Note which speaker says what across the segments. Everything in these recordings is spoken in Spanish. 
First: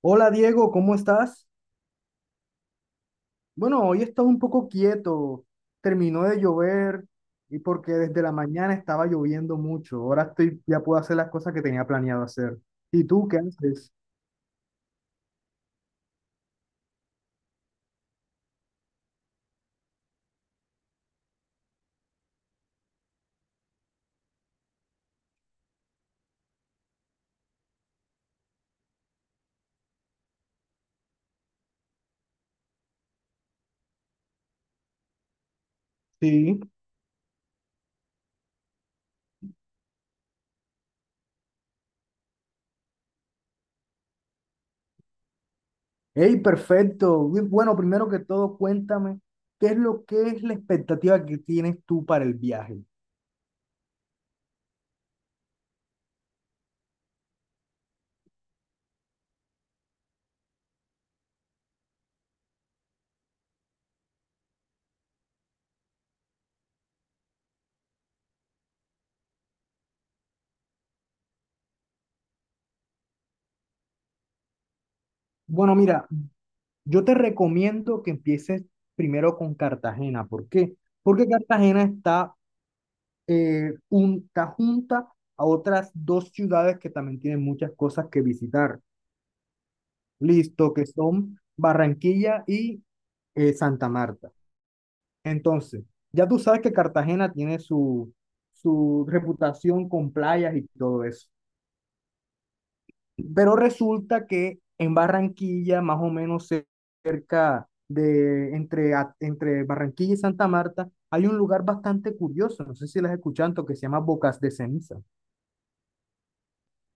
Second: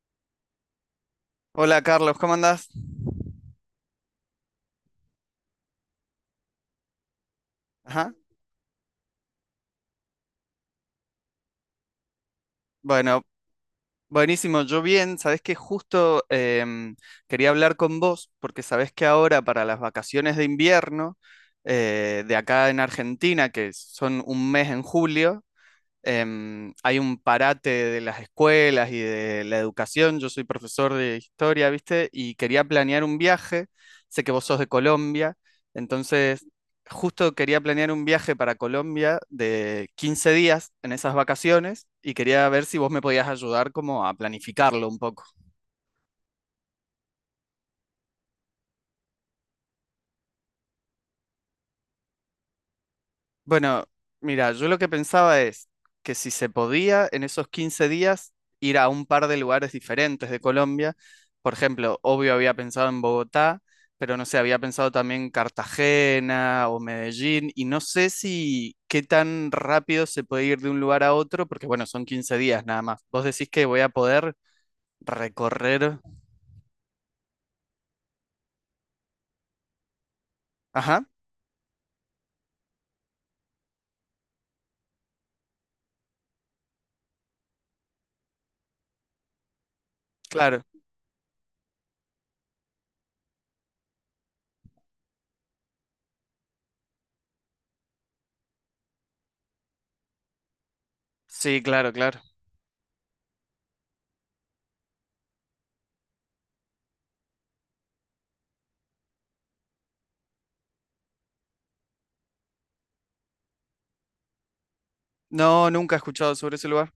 Speaker 1: Hola Diego, ¿cómo estás?
Speaker 2: Hola Carlos, ¿cómo andás?
Speaker 1: Bueno, hoy he estado un poco quieto. Terminó de llover y porque
Speaker 2: Ajá.
Speaker 1: desde la mañana estaba lloviendo mucho. Ahora estoy, ya puedo hacer las cosas que tenía planeado hacer. ¿Y
Speaker 2: Bueno,
Speaker 1: tú qué haces?
Speaker 2: buenísimo, yo bien, sabés que justo quería hablar con vos porque sabés que ahora para las vacaciones de invierno de acá en Argentina, que son un mes en julio, hay un parate de las escuelas y de la educación. Yo soy profesor de historia, ¿viste? Y quería planear un viaje. Sé que vos sos de Colombia, entonces
Speaker 1: Sí.
Speaker 2: justo quería planear un viaje para Colombia de 15 días en esas vacaciones y quería ver si vos me podías ayudar como a planificarlo un poco.
Speaker 1: Hey, perfecto. Uy, bueno, primero que todo, cuéntame, ¿qué es lo que es la expectativa que tienes tú para el viaje?
Speaker 2: Bueno, mira, yo lo que pensaba es que si se podía en esos 15 días ir a un par de lugares diferentes de Colombia, por ejemplo, obvio había pensado en Bogotá, pero no sé, había pensado también Cartagena o Medellín, y no sé si qué tan rápido se puede ir de un lugar a otro, porque bueno, son 15 días nada más. Vos decís que voy a poder
Speaker 1: Bueno,
Speaker 2: recorrer.
Speaker 1: mira, yo te recomiendo que empieces primero con Cartagena. ¿Por qué?
Speaker 2: Ajá,
Speaker 1: Porque Cartagena está junta a otras dos ciudades que también tienen muchas cosas que visitar.
Speaker 2: claro.
Speaker 1: Listo, que son Barranquilla y Santa Marta. Entonces, ya tú sabes que Cartagena tiene su reputación con playas y todo eso.
Speaker 2: Sí, claro, claro.
Speaker 1: Pero resulta que en Barranquilla, más o menos cerca de entre Barranquilla y Santa Marta, hay un lugar bastante curioso, no sé si lo has escuchado, que se llama Bocas de Ceniza.
Speaker 2: No, nunca he escuchado sobre ese lugar.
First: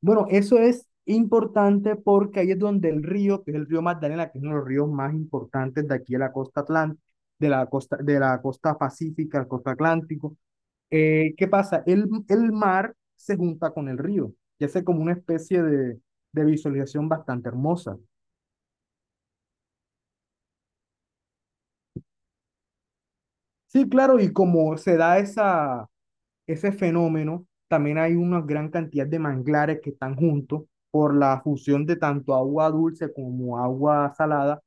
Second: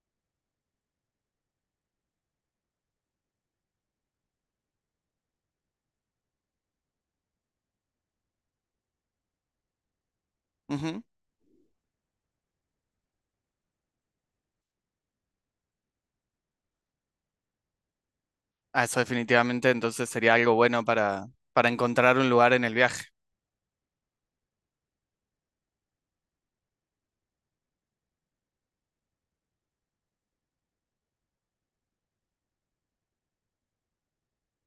Speaker 1: Bueno, eso es importante porque ahí es donde el río, que es el río Magdalena, que es uno de los ríos más importantes de aquí de la costa atlántica, de la costa pacífica, la costa atlántico. ¿Qué pasa? El mar se junta con el río y hace como una especie de visualización bastante hermosa.
Speaker 2: Ah, eso definitivamente entonces sería algo bueno para encontrar un lugar en el viaje.
Speaker 1: Sí, claro, y como se da ese fenómeno, también hay una gran cantidad de manglares que están juntos por la fusión de tanto agua dulce como agua salada,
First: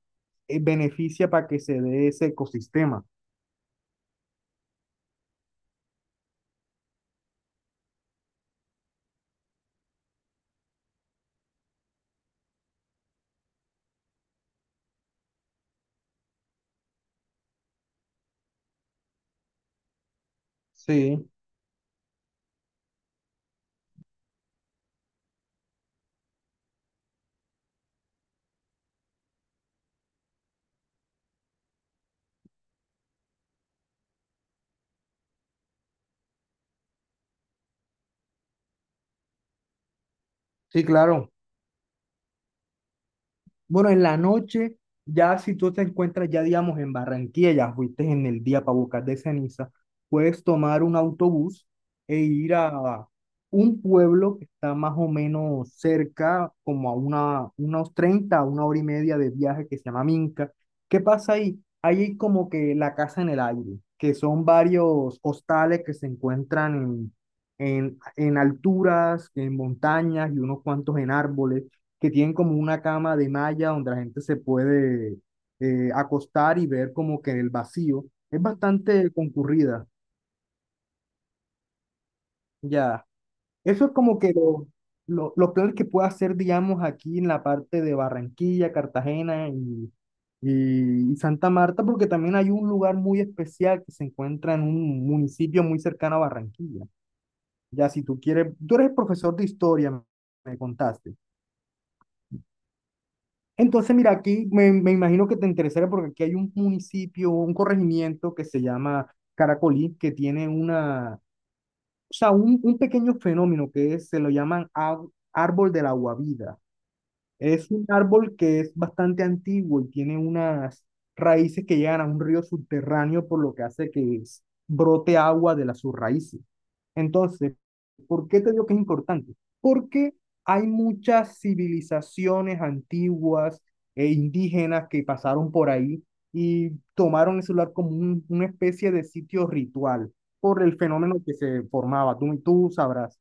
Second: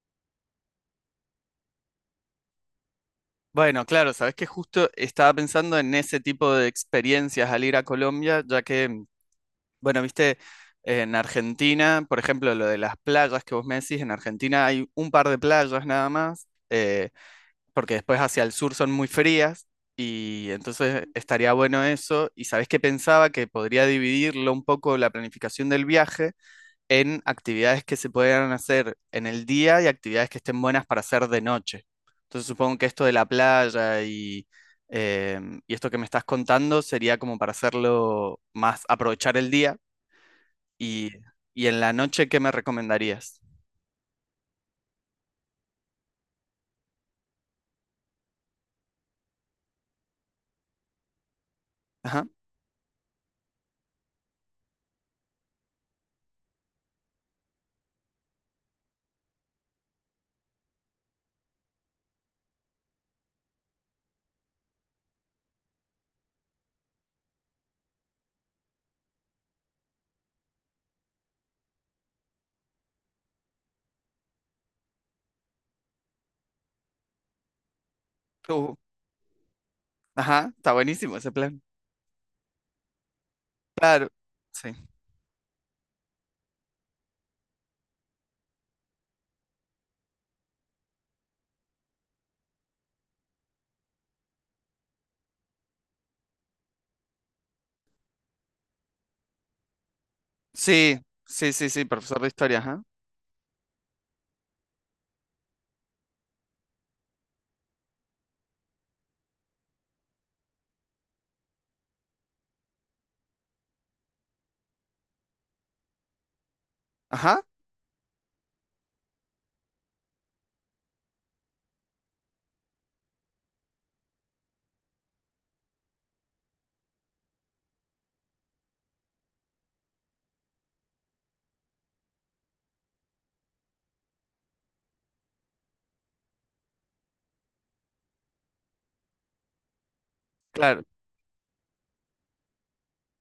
Speaker 1: beneficia para que se dé ese ecosistema.
Speaker 2: Bueno, claro, sabes que justo estaba pensando en ese tipo de experiencias al ir a Colombia, ya que, bueno, viste, en Argentina, por ejemplo, lo de las playas que vos me decís, en Argentina hay un par de playas nada más, porque después hacia el sur son muy frías, y entonces
Speaker 1: Sí,
Speaker 2: estaría bueno eso. Y sabes que pensaba que podría dividirlo un poco la planificación del viaje en actividades que se puedan hacer en el día y actividades que estén buenas para hacer de noche. Entonces supongo que esto de la playa eh, y esto que me estás contando sería como para hacerlo más, aprovechar el día
Speaker 1: sí,
Speaker 2: y,
Speaker 1: claro.
Speaker 2: y en la noche, ¿qué me recomendarías?
Speaker 1: Bueno, en la noche, ya si tú te encuentras ya, digamos, en Barranquilla, ya fuiste en el día para buscar de Ceniza, puedes tomar un autobús e
Speaker 2: Ajá,
Speaker 1: ir a un pueblo que está más o menos cerca, como a unos 30 una hora y media de viaje que se llama Minca. ¿Qué pasa ahí? Ahí hay como que la casa en el aire, que son varios hostales que se encuentran en alturas, en montañas y unos cuantos en árboles que tienen como una cama de malla donde la gente se puede acostar y ver como que el vacío. Es
Speaker 2: uh,
Speaker 1: bastante concurrida,
Speaker 2: ajá, está buenísimo ese plan.
Speaker 1: ya. Eso es
Speaker 2: Claro,
Speaker 1: como que
Speaker 2: sí.
Speaker 1: los planes que puedo hacer, digamos, aquí en la parte de Barranquilla, Cartagena y Santa Marta, porque también hay un lugar muy especial que se encuentra en un municipio muy cercano a Barranquilla. Ya, si tú quieres, tú eres profesor de historia, me
Speaker 2: Sí,
Speaker 1: contaste.
Speaker 2: sí, sí, sí, profesor de historia, ajá.
Speaker 1: Entonces, mira, aquí me imagino que te interesaría porque aquí hay un municipio, un corregimiento que se llama Caracolí, que tiene una, o sea, un pequeño fenómeno se lo llaman árbol del aguavida.
Speaker 2: Ajá,
Speaker 1: Es un árbol que es bastante antiguo y tiene unas raíces que llegan a un río subterráneo, por lo que hace que brote agua de las sus raíces. Entonces, ¿por qué te digo que es importante? Porque hay muchas civilizaciones antiguas e indígenas que pasaron por ahí y tomaron ese lugar como una especie de sitio ritual por el
Speaker 2: claro.
Speaker 1: fenómeno que se formaba. Tú sabrás.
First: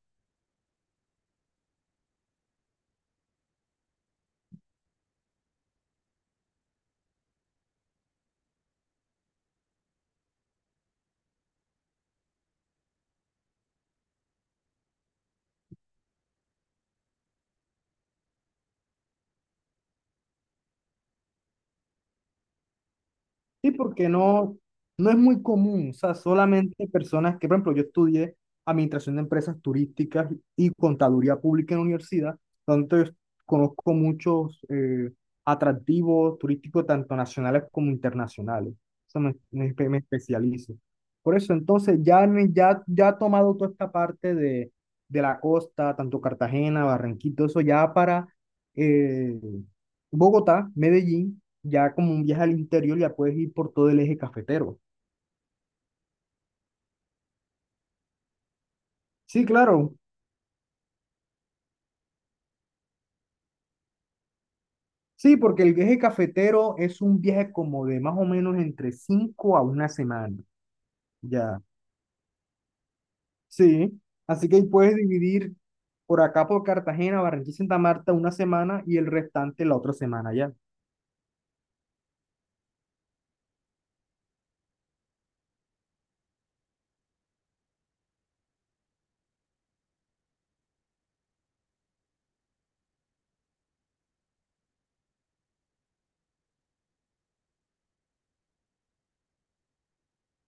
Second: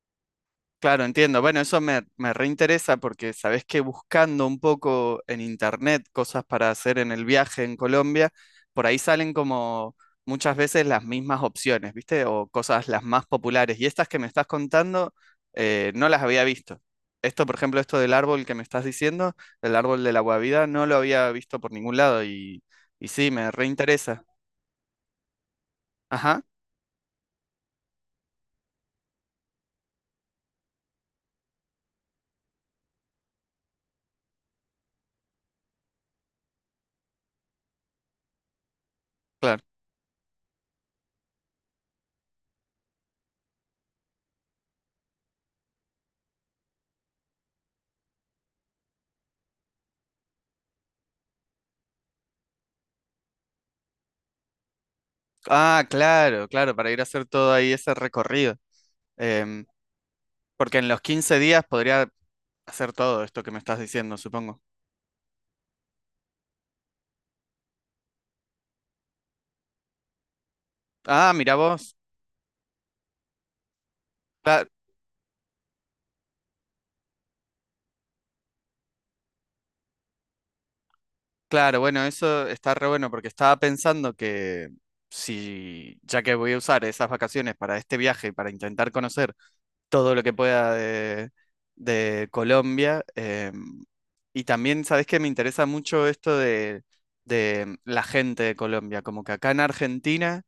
Speaker 2: Claro, entiendo. Bueno, eso me, me reinteresa porque sabés que buscando un poco en internet cosas para hacer en el viaje en Colombia, por ahí salen como muchas veces las mismas opciones, ¿viste? O cosas las más populares. Y estas que me estás contando, no las había visto. Esto, por ejemplo, esto del árbol que me estás diciendo, el árbol de la guavida, no lo había visto por ningún lado y sí, me
Speaker 1: Sí, porque
Speaker 2: reinteresa.
Speaker 1: no, no es muy común, o sea,
Speaker 2: Ajá,
Speaker 1: solamente personas que, por ejemplo, yo estudié administración de empresas turísticas y contaduría pública en la universidad, donde yo conozco muchos atractivos turísticos, tanto nacionales como internacionales. O sea,
Speaker 2: claro.
Speaker 1: me especializo. Por eso, entonces, ya he tomado toda esta parte de la costa, tanto Cartagena, Barranquito, eso ya para eh, Bogotá, Medellín ya como un viaje al interior ya puedes ir por todo el eje cafetero.
Speaker 2: Ah, claro, claro, para ir a hacer todo ahí ese recorrido.
Speaker 1: Sí,
Speaker 2: Em,
Speaker 1: claro.
Speaker 2: Porque en los 15 días podría hacer todo esto que me estás diciendo, supongo.
Speaker 1: Sí, porque el eje cafetero es un viaje como de más o menos entre 5 a una semana.
Speaker 2: Ah, mira
Speaker 1: Ya.
Speaker 2: vos.
Speaker 1: Sí. Así que ahí
Speaker 2: Cla-
Speaker 1: puedes dividir por acá por Cartagena, Barranquilla y Santa Marta una semana y el restante la otra semana ya.
Speaker 2: claro, bueno, eso está re bueno porque estaba pensando que si, ya que voy a usar esas vacaciones para este viaje, para intentar conocer todo lo que pueda de Colombia, y también, ¿sabés que me interesa mucho esto de la gente de Colombia? Como que acá en Argentina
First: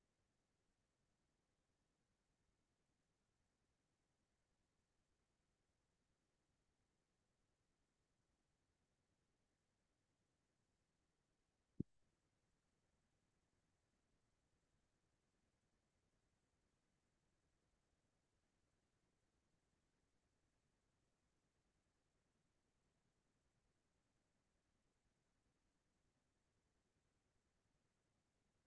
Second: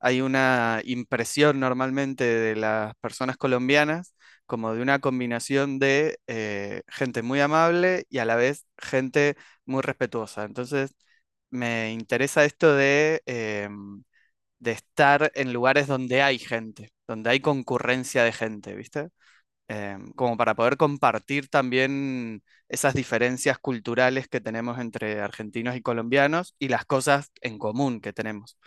Speaker 2: hay una impresión normalmente de las personas colombianas como de una combinación de gente muy amable y a la vez gente muy respetuosa. Entonces, me interesa esto de estar en lugares donde hay gente, donde hay concurrencia de gente, ¿viste? Como para poder compartir también esas diferencias culturales que tenemos entre argentinos y colombianos y las cosas en común que tenemos.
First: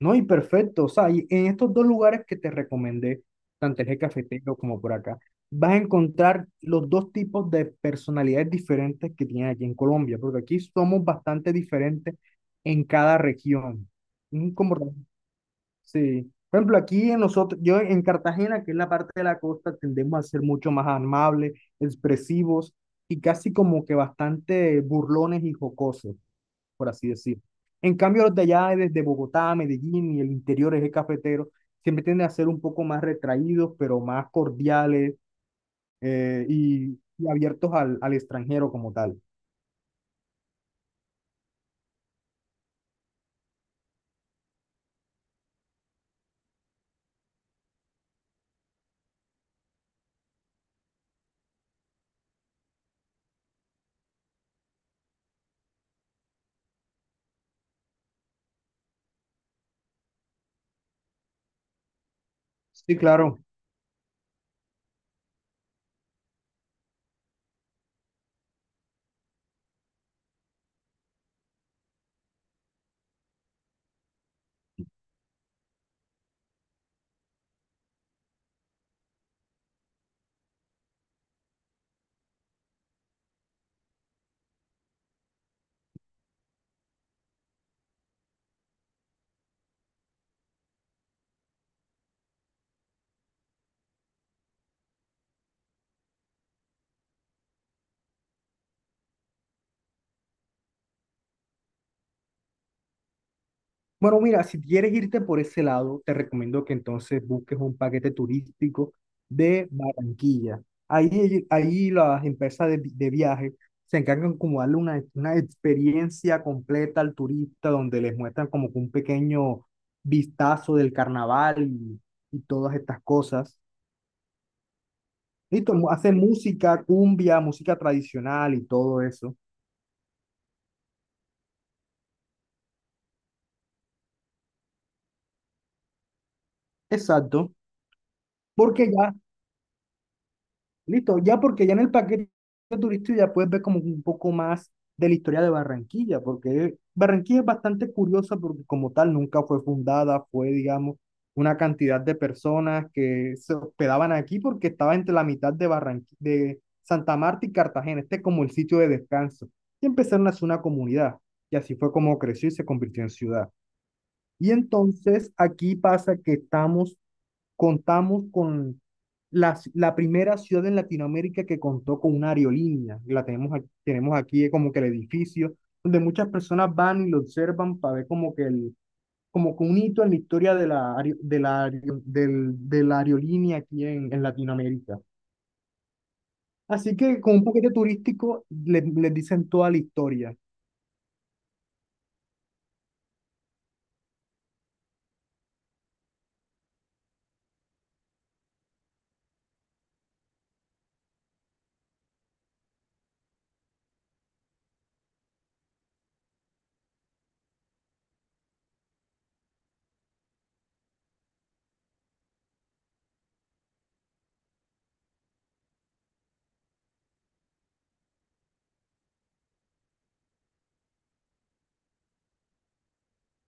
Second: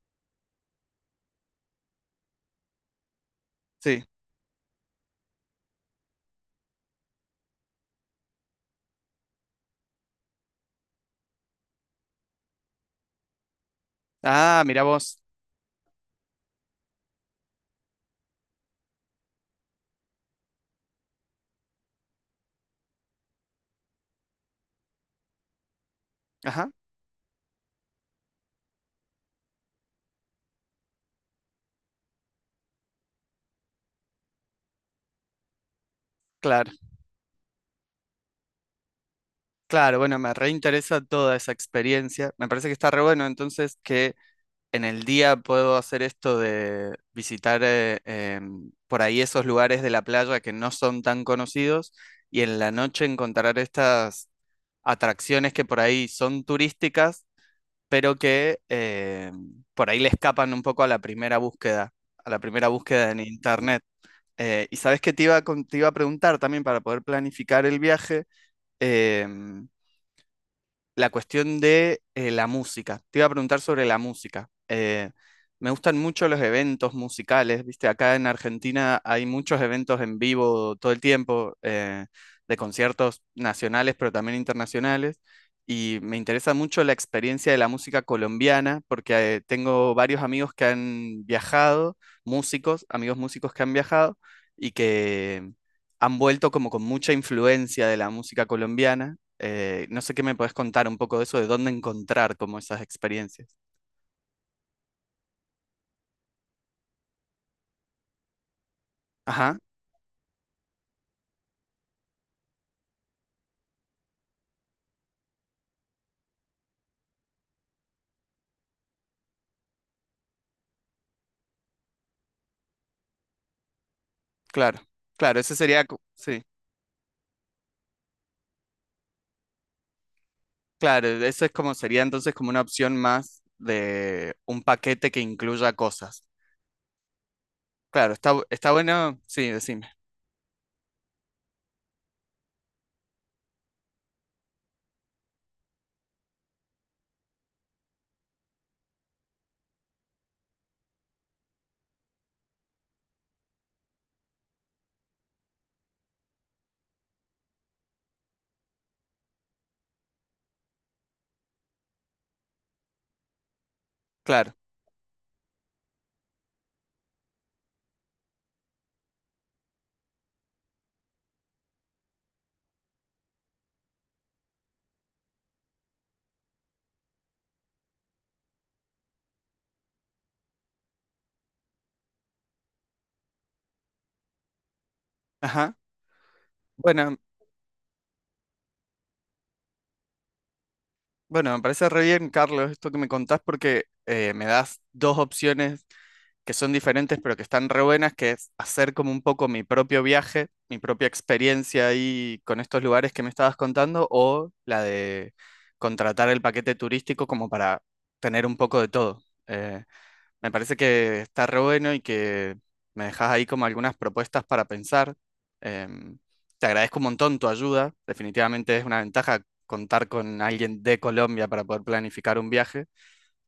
Speaker 1: No, y perfecto. O sea, y en estos dos lugares que te recomendé, tanto el eje
Speaker 2: Sí.
Speaker 1: cafetero como por acá, vas a encontrar los dos tipos de personalidades diferentes que tienen aquí en Colombia, porque aquí somos bastante diferentes en cada región.
Speaker 2: Ah,
Speaker 1: Como,
Speaker 2: mira vos.
Speaker 1: sí. Por ejemplo, aquí en nosotros, yo en Cartagena, que es la parte de la costa, tendemos a ser mucho más amables, expresivos y casi como que bastante burlones y jocosos
Speaker 2: Ajá,
Speaker 1: por así decir. En cambio, los de allá, desde Bogotá, Medellín y el interior eje cafetero, siempre tienden a ser un poco más retraídos, pero más cordiales
Speaker 2: claro,
Speaker 1: y abiertos al extranjero como tal.
Speaker 2: claro, bueno, me reinteresa toda esa experiencia. Me parece que está re bueno entonces que en el día puedo hacer esto de visitar por ahí esos lugares de la playa que no son tan conocidos y en la noche encontrar estas atracciones que por ahí son turísticas, pero que por ahí le escapan un poco a la primera búsqueda, a la primera
Speaker 1: Sí,
Speaker 2: búsqueda en
Speaker 1: claro.
Speaker 2: internet. Y sabes que te iba, te iba a preguntar también para poder planificar el viaje. em, la cuestión de la música. Te iba a preguntar sobre la música. Me gustan mucho los eventos musicales, ¿viste? Acá en Argentina hay muchos eventos en vivo todo el tiempo, de conciertos nacionales, pero también internacionales. Y me interesa mucho la experiencia de la música colombiana, porque tengo varios amigos que han viajado, músicos, amigos músicos que han viajado y que han vuelto como con mucha influencia de la música colombiana no sé qué me puedes contar un poco de eso, de dónde encontrar como esas experiencias.
Speaker 1: Bueno, mira, si quieres irte por ese lado, te recomiendo que entonces busques un paquete turístico
Speaker 2: Ajá,
Speaker 1: de Barranquilla. Ahí las empresas de viaje se encargan como darle una experiencia completa al turista, donde les muestran como que un pequeño vistazo del carnaval y todas estas cosas.
Speaker 2: claro, claro,
Speaker 1: Listo, hacen
Speaker 2: sí,
Speaker 1: música, cumbia, música tradicional y todo eso.
Speaker 2: claro, eso es como sería entonces como una opción más de un paquete que incluya cosas.
Speaker 1: Exacto,
Speaker 2: Claro, está
Speaker 1: porque ya.
Speaker 2: bueno, sí, decime,
Speaker 1: Listo, ya, porque ya en el paquete turístico ya puedes ver como un poco más de la historia de Barranquilla, porque Barranquilla es bastante curiosa porque como tal nunca fue fundada, fue, digamos, una cantidad de personas que se hospedaban aquí porque estaba entre la mitad de Barranquilla, de Santa Marta y Cartagena, este es como el sitio de descanso, y empezaron a hacer una comunidad, y así fue como creció y se convirtió en ciudad. Y
Speaker 2: claro,
Speaker 1: entonces aquí pasa que estamos contamos con la primera ciudad en Latinoamérica que contó con una aerolínea. La tenemos aquí como que el edificio donde muchas personas van y lo observan para ver como que como que un hito en la historia de de la aerolínea aquí en Latinoamérica.
Speaker 2: ajá.
Speaker 1: Así
Speaker 2: Bueno,
Speaker 1: que con un paquete turístico les dicen toda la historia.
Speaker 2: bueno, me parece re bien, Carlos, esto que me contás porque me das dos opciones que son diferentes, pero que están re buenas, que es hacer como un poco mi propio viaje, mi propia experiencia ahí con estos lugares que me estabas contando, o la de contratar el paquete turístico como para tener un poco de todo. Me parece que está re bueno y que me dejas ahí como algunas propuestas para pensar. Em, te agradezco un montón tu ayuda, definitivamente es una ventaja contar con alguien de Colombia para poder planificar un viaje.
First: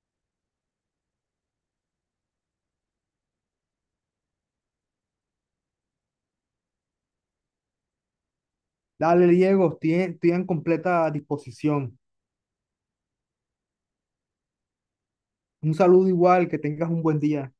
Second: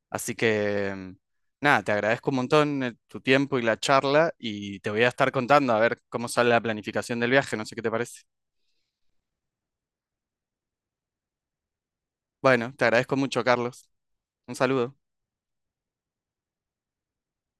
Speaker 2: Así que, nada, te agradezco un montón tu tiempo y la charla y te voy a estar contando a ver cómo sale la planificación del viaje, no sé qué te parece.
Speaker 1: Dale, Diego, estoy en completa disposición.
Speaker 2: Bueno, te agradezco mucho, Carlos. Un saludo.
Speaker 1: Un saludo igual, que tengas un buen día.